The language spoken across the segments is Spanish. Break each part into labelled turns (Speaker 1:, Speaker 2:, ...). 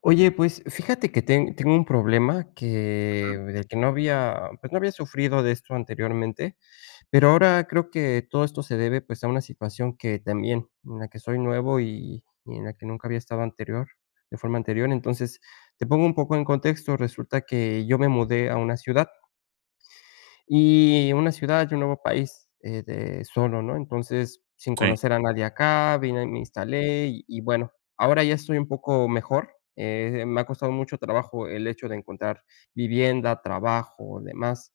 Speaker 1: Oye, pues fíjate que tengo un problema que del que no había, pues, no había sufrido de esto anteriormente, pero ahora creo que todo esto se debe, pues, a una situación que también en la que soy nuevo y en la que nunca había estado anterior, de forma anterior. Te pongo un poco en contexto, resulta que yo me mudé a una ciudad. Y una ciudad y un nuevo país, de solo, ¿no? Entonces, sin
Speaker 2: Sí,
Speaker 1: conocer a nadie acá, vine, me instalé y bueno, ahora ya estoy un poco mejor. Me ha costado mucho trabajo el hecho de encontrar vivienda, trabajo, demás.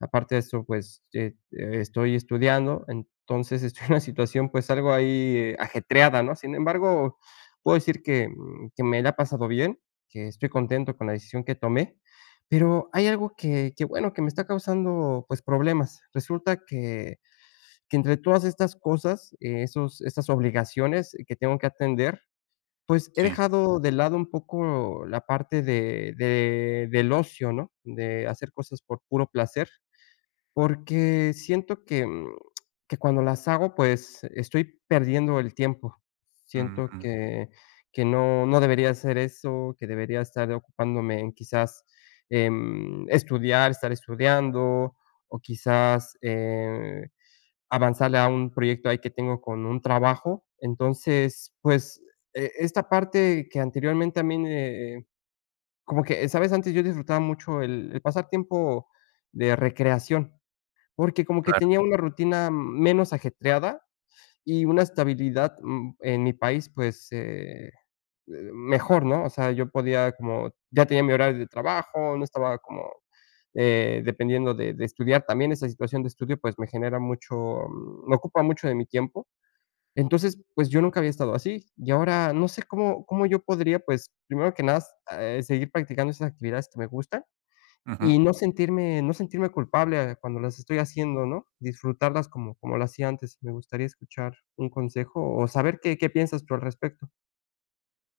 Speaker 1: Aparte de eso, pues, estoy estudiando, entonces estoy en una situación, pues, algo ahí ajetreada, ¿no? Sin embargo, puedo decir que, que me la he pasado bien, que estoy contento con la decisión que tomé, pero hay algo que, bueno, que me está causando, pues, problemas. Resulta que entre todas estas cosas, esos estas obligaciones que tengo que atender, pues, he
Speaker 2: sí.
Speaker 1: dejado de lado un poco la parte de del ocio, ¿no? De hacer cosas por puro placer. Porque siento que, que cuando las hago, pues, estoy perdiendo el tiempo. Siento
Speaker 2: Ujú,
Speaker 1: que no debería hacer eso, que debería estar ocupándome en quizás, estudiar, estar estudiando, o quizás, avanzarle a un proyecto ahí que tengo con un trabajo. Entonces, pues, esta parte que anteriormente a mí me como que, ¿sabes? Antes yo disfrutaba mucho el pasar tiempo de recreación. Porque como que
Speaker 2: claro.
Speaker 1: tenía una rutina menos ajetreada y una estabilidad, en mi país, pues, mejor, ¿no? O sea, yo podía como ya tenía mi horario de trabajo, no estaba como, dependiendo de estudiar. También esa situación de estudio, pues, me genera mucho, me ocupa mucho de mi tiempo. Entonces, pues, yo nunca había estado así, y ahora no sé cómo yo podría, pues, primero que nada, s seguir practicando esas actividades que me gustan
Speaker 2: Ujú.
Speaker 1: y no sentirme culpable cuando las estoy haciendo, ¿no? Disfrutarlas como como lo hacía antes. Me gustaría escuchar un consejo o saber qué piensas tú al respecto.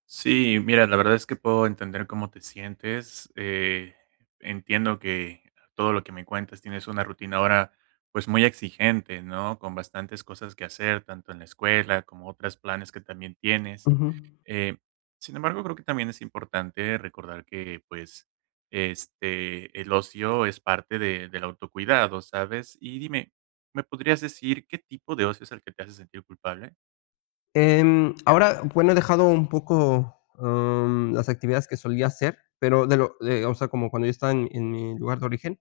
Speaker 2: Sí, mira, la verdad es que puedo entender cómo te sientes. Entiendo que todo lo que me cuentas, tienes una rutina ahora pues muy exigente, ¿no? Con bastantes cosas que hacer, tanto en la escuela como otros planes que también tienes.
Speaker 1: Ujú.
Speaker 2: Eh, Sin embargo, creo que también es importante recordar que, pues este, el ocio es parte de- del autocuidado, ¿sabes? Y dime, ¿me podrías decir qué tipo de ocio es el que te hace sentir culpable?
Speaker 1: Ahora, bueno, he dejado un poco, las actividades que solía hacer, pero o sea, como cuando yo estaba en mi lugar de origen.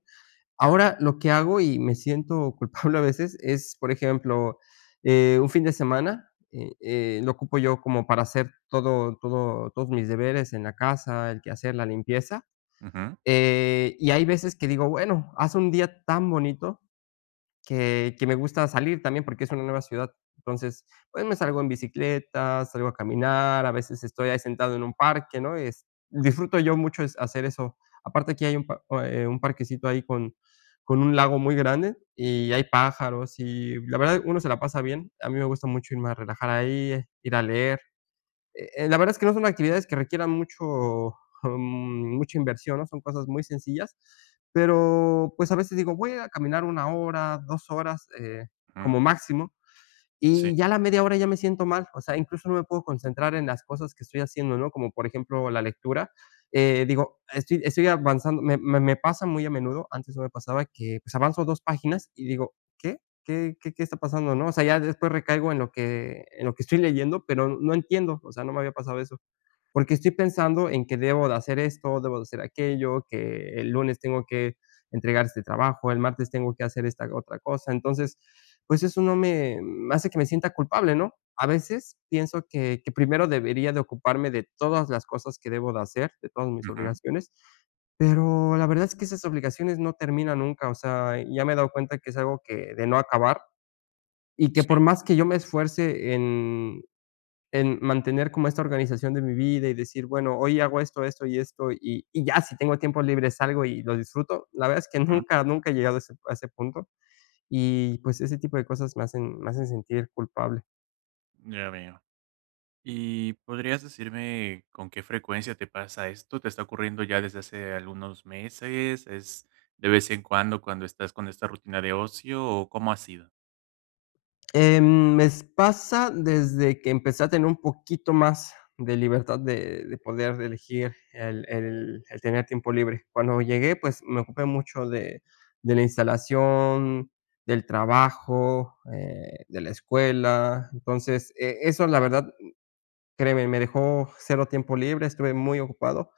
Speaker 1: Ahora lo que hago, y me siento culpable a veces, es, por ejemplo, un fin de semana, lo ocupo yo como para hacer todos mis deberes en la casa, el quehacer, la limpieza,
Speaker 2: Ujú,
Speaker 1: y hay veces que digo: "Bueno, hace un día tan bonito", que me gusta salir también, porque es una nueva ciudad. Entonces, pues, me salgo en bicicleta, salgo a caminar, a veces estoy ahí sentado en un parque, ¿no? Es Disfruto yo mucho es hacer eso. Aparte aquí hay un pa un parquecito ahí con un lago muy grande y hay pájaros y la verdad uno se la pasa bien. A mí me gusta mucho irme a relajar ahí, ir a leer. La verdad es que no son actividades que requieran mucho, mucha inversión, ¿no? Son cosas muy sencillas, pero, pues, a veces digo: "Voy a caminar una hora, 2 horas, como
Speaker 2: ujú,
Speaker 1: máximo".
Speaker 2: sí,
Speaker 1: Y ya a la media hora ya me siento mal, o sea, incluso no me puedo concentrar en las cosas que estoy haciendo, ¿no? Como por ejemplo, la lectura, digo, estoy estoy avanzando, me me me pasa muy a menudo, antes no me pasaba que, pues, avanzo 2 páginas y digo: "¿Qué? ¿Qué está pasando?", ¿no? O sea, ya después recaigo en lo que estoy leyendo, pero no entiendo, o sea, no me había pasado eso porque estoy pensando en que debo de hacer esto, debo de hacer aquello, que el lunes tengo que entregar este trabajo, el martes tengo que hacer esta otra cosa. Entonces, pues eso no me me hace que me sienta culpable, ¿no? A veces pienso que primero debería de ocuparme de todas las cosas que debo de hacer, de todas mis
Speaker 2: ujú,
Speaker 1: obligaciones, pero la verdad es que esas obligaciones no terminan nunca, o sea, ya me he dado cuenta que es algo que de no acabar y que por
Speaker 2: sí,
Speaker 1: más que yo me esfuerce en mantener como esta organización de mi vida y decir, bueno, hoy hago esto, esto y esto, y ya si tengo tiempo libre salgo y lo disfruto. La verdad es que
Speaker 2: ujú,
Speaker 1: nunca he llegado a ese punto y pues ese tipo de cosas me hacen sentir culpable.
Speaker 2: ya veo. ¿Y podrías decirme con qué frecuencia te pasa esto? ¿Te está ocurriendo ya desde hace algunos meses? ¿Es de vez en cuando cuando estás con esta rutina de ocio, o cómo ha sido?
Speaker 1: Me pasa desde que empecé a tener un poquito más de libertad de poder elegir el tener tiempo libre. Cuando llegué, pues, me ocupé mucho de la instalación, del trabajo, de la escuela. Entonces, eso, la verdad créeme, me dejó cero tiempo libre, estuve muy ocupado.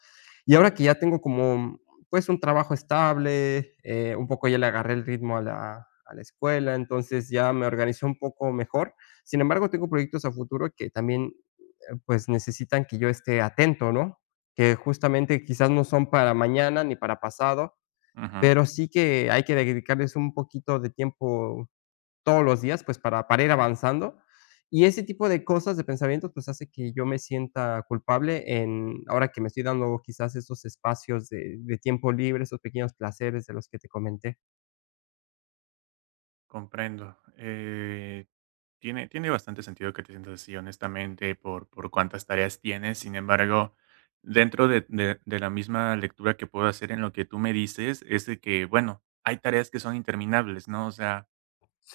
Speaker 1: Y ahora que ya tengo como, pues, un trabajo estable, un poco ya le agarré el ritmo a la escuela, entonces ya me organizé un poco mejor. Sin embargo, tengo proyectos a futuro que también, pues, necesitan que yo esté atento, ¿no? Que justamente quizás no son para mañana ni para pasado, pero sí que hay que dedicarles un poquito de tiempo todos los días, pues para ir avanzando. Y ese tipo de cosas, de pensamientos, pues hace que yo me sienta culpable en, ahora que me estoy dando quizás esos espacios de tiempo libre, esos pequeños placeres de los que te comenté.
Speaker 2: Comprendo. Tiene, tiene bastante sentido que te sientas así, honestamente, por cuántas tareas tienes. Sin embargo, dentro de, de la misma lectura que puedo hacer en lo que tú me dices, es de que, bueno, hay tareas que son interminables, ¿no? O sea,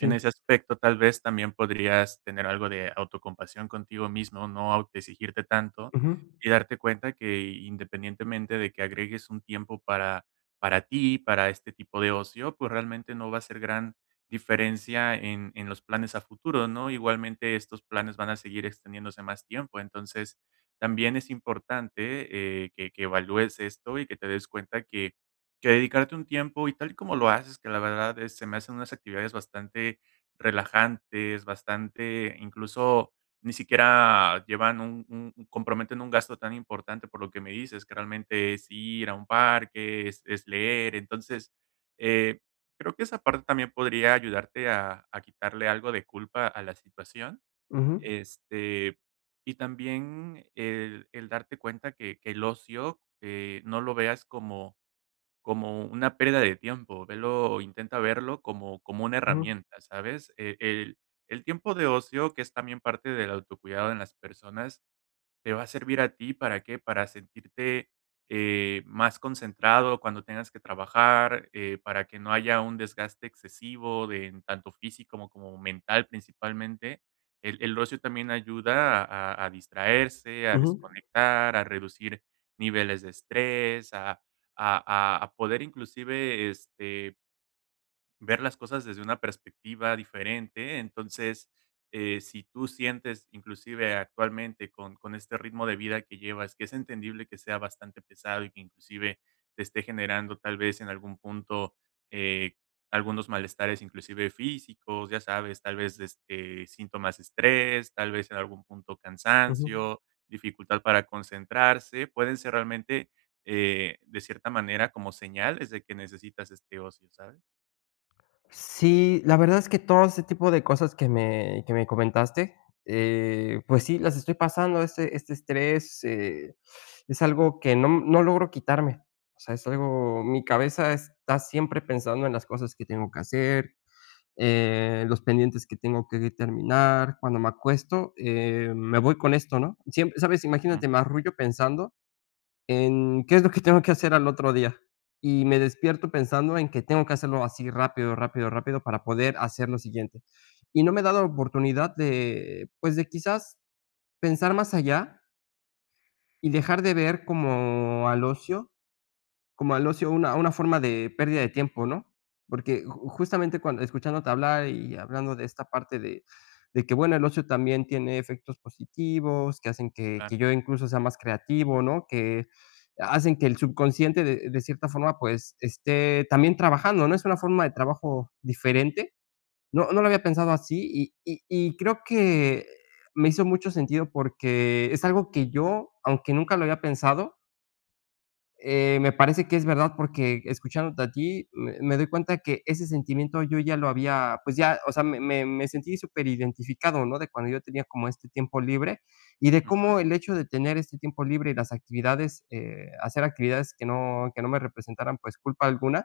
Speaker 2: en ese aspecto, tal vez también podrías tener algo de autocompasión contigo mismo, no autoexigirte tanto,
Speaker 1: Ujú,
Speaker 2: y darte cuenta que, independientemente de que agregues un tiempo para ti, para este tipo de ocio, pues realmente no va a ser gran diferencia en los planes a futuro, ¿no? Igualmente estos planes van a seguir extendiéndose más tiempo. Entonces también es importante que evalúes esto y que te des cuenta que dedicarte un tiempo, y tal y como lo haces, que la verdad, se me hacen unas actividades bastante relajantes, bastante, incluso ni siquiera llevan un comprometen un gasto tan importante, por lo que me dices, que realmente es ir a un parque, es leer. Entonces, eh, creo que esa parte también podría ayudarte a quitarle algo de culpa a la situación,
Speaker 1: ujú,
Speaker 2: este, y también el darte cuenta que el ocio, no lo veas como como una pérdida de tiempo, velo, intenta verlo como como una
Speaker 1: ujú,
Speaker 2: herramienta, ¿sabes? E el tiempo de ocio, que es también parte del autocuidado en las personas, te va a servir a ti, ¿para qué? Para sentirte más concentrado cuando tengas que trabajar, para que no haya un desgaste excesivo de en tanto físico como, como mental principalmente. El ocio también ayuda a, a distraerse, a
Speaker 1: ujú,
Speaker 2: desconectar, a reducir niveles de estrés, a, a poder inclusive este, ver las cosas desde una perspectiva diferente. Entonces, si tú sientes, inclusive actualmente, con este ritmo de vida que llevas, que es entendible que sea bastante pesado y que inclusive te esté generando tal vez en algún punto eh, algunos malestares, inclusive físicos, ya sabes, tal vez este, síntomas de estrés, tal vez en algún punto
Speaker 1: ujú.
Speaker 2: cansancio, dificultad para concentrarse, pueden ser realmente, de cierta manera, como señales de que necesitas este ocio, ¿sabes?
Speaker 1: Sí, la verdad es que todo ese tipo de cosas que me comentaste, pues sí, las estoy pasando, este estrés, es algo que no no logro quitarme. O sea, es algo mi cabeza está siempre pensando en las cosas que tengo que hacer, los pendientes que tengo que terminar. Cuando me acuesto, me voy con esto, ¿no? Siempre, ¿sabes?
Speaker 2: Mm.
Speaker 1: Imagínate, me arrullo pensando en qué es lo que tengo que hacer al otro día. Y me despierto pensando en que tengo que hacerlo así rápido, rápido, rápido para poder hacer lo siguiente. Y no me he dado la oportunidad de, pues, de quizás pensar más allá y dejar de ver como al ocio una forma de pérdida de tiempo, ¿no? Porque ju justamente cuando escuchándote hablar y hablando de esta parte de que, bueno, el ocio también tiene efectos positivos, que hacen que yo incluso sea más creativo, ¿no? Que hacen que el subconsciente de cierta forma, pues, esté también trabajando, ¿no? Es una forma de trabajo diferente. No lo había pensado así y creo que me hizo mucho sentido porque es algo que yo, aunque nunca lo había pensado, me parece que es verdad, porque escuchándote a ti, me doy cuenta que ese sentimiento yo ya lo había, pues ya, o sea, me sentí súper identificado, ¿no? De cuando yo tenía como este tiempo libre, y de
Speaker 2: Ujú.
Speaker 1: cómo el hecho de tener este tiempo libre y las actividades, hacer actividades que no me representaran, pues, culpa alguna,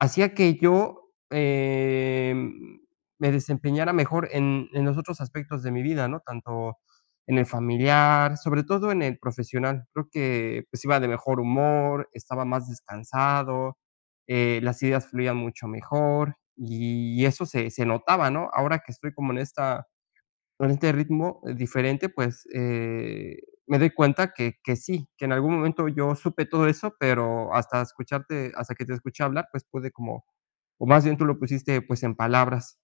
Speaker 1: hacía que yo, me desempeñara mejor en los otros aspectos de mi vida, ¿no? Tanto en el familiar, sobre todo en el profesional. Creo que, pues, iba de mejor humor, estaba más descansado, las ideas fluían mucho mejor, y eso se notaba, ¿no? Ahora que estoy como en esta con este ritmo diferente, pues, me doy cuenta que sí, que en algún momento yo supe todo eso, pero hasta que te escuché hablar, pues, pude como o más bien tú lo pusiste, pues, en palabras.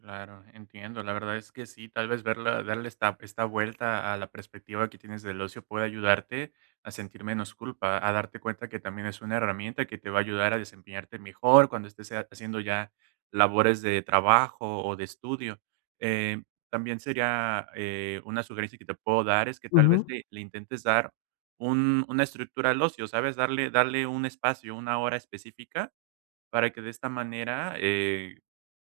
Speaker 2: Claro, entiendo. La verdad es que sí, tal vez verla, darle esta, esta vuelta a la perspectiva que tienes del ocio puede ayudarte a sentir menos culpa, a darte cuenta que también es una herramienta que te va a ayudar a desempeñarte mejor cuando estés haciendo ya labores de trabajo o de estudio. Eh, También sería una sugerencia que te puedo dar es que tal vez
Speaker 1: Ujú.
Speaker 2: le, le intentes dar un- una estructura al ocio, ¿sabes? Darle, darle un espacio, una hora específica para que de esta manera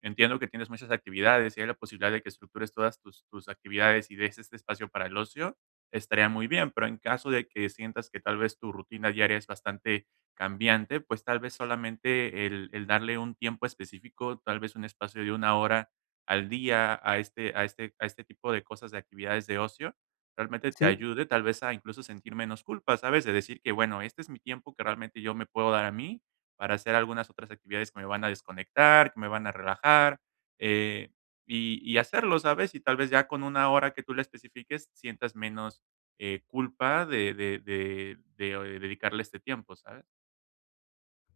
Speaker 2: entiendo que tienes muchas actividades, y hay la posibilidad de que estructures todas tus, tus actividades y des este espacio para el ocio, estaría muy bien. Pero en caso de que sientas que tal vez tu rutina diaria es bastante cambiante, pues tal vez solamente el darle un tiempo específico, tal vez un espacio de una hora al día a este, a este, a este tipo de cosas, de actividades de ocio, realmente te
Speaker 1: ¿Sí?
Speaker 2: ayude tal vez a incluso sentir menos culpa, ¿sabes? De decir que, bueno, este es mi tiempo que realmente yo me puedo dar a mí para hacer algunas otras actividades que me van a desconectar, que me van a relajar, eh, y hacerlo, ¿sabes? Y tal vez ya con una hora que tú le especifiques sientas menos, culpa de de dedicarle este tiempo, ¿sabes?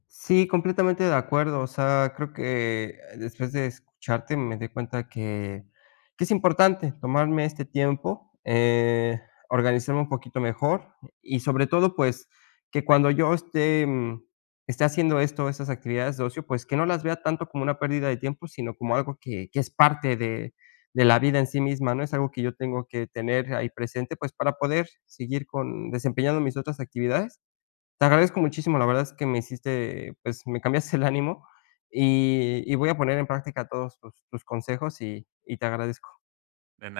Speaker 1: Sí, completamente de acuerdo. O sea, creo que después de escucharte me di cuenta que es importante tomarme este tiempo, organizarme un poquito mejor y sobre todo, pues, que cuando yo esté, esté haciendo esto, estas actividades de ocio, pues, que no las vea tanto como una pérdida de tiempo, sino como algo que es parte de la vida en sí misma, ¿no? Es algo que yo tengo que tener ahí presente, pues, para poder seguir con desempeñando mis otras actividades. Te agradezco muchísimo, la verdad es que me hiciste, pues, me cambiaste el ánimo voy a poner en práctica todos tus consejos y te agradezco.
Speaker 2: De na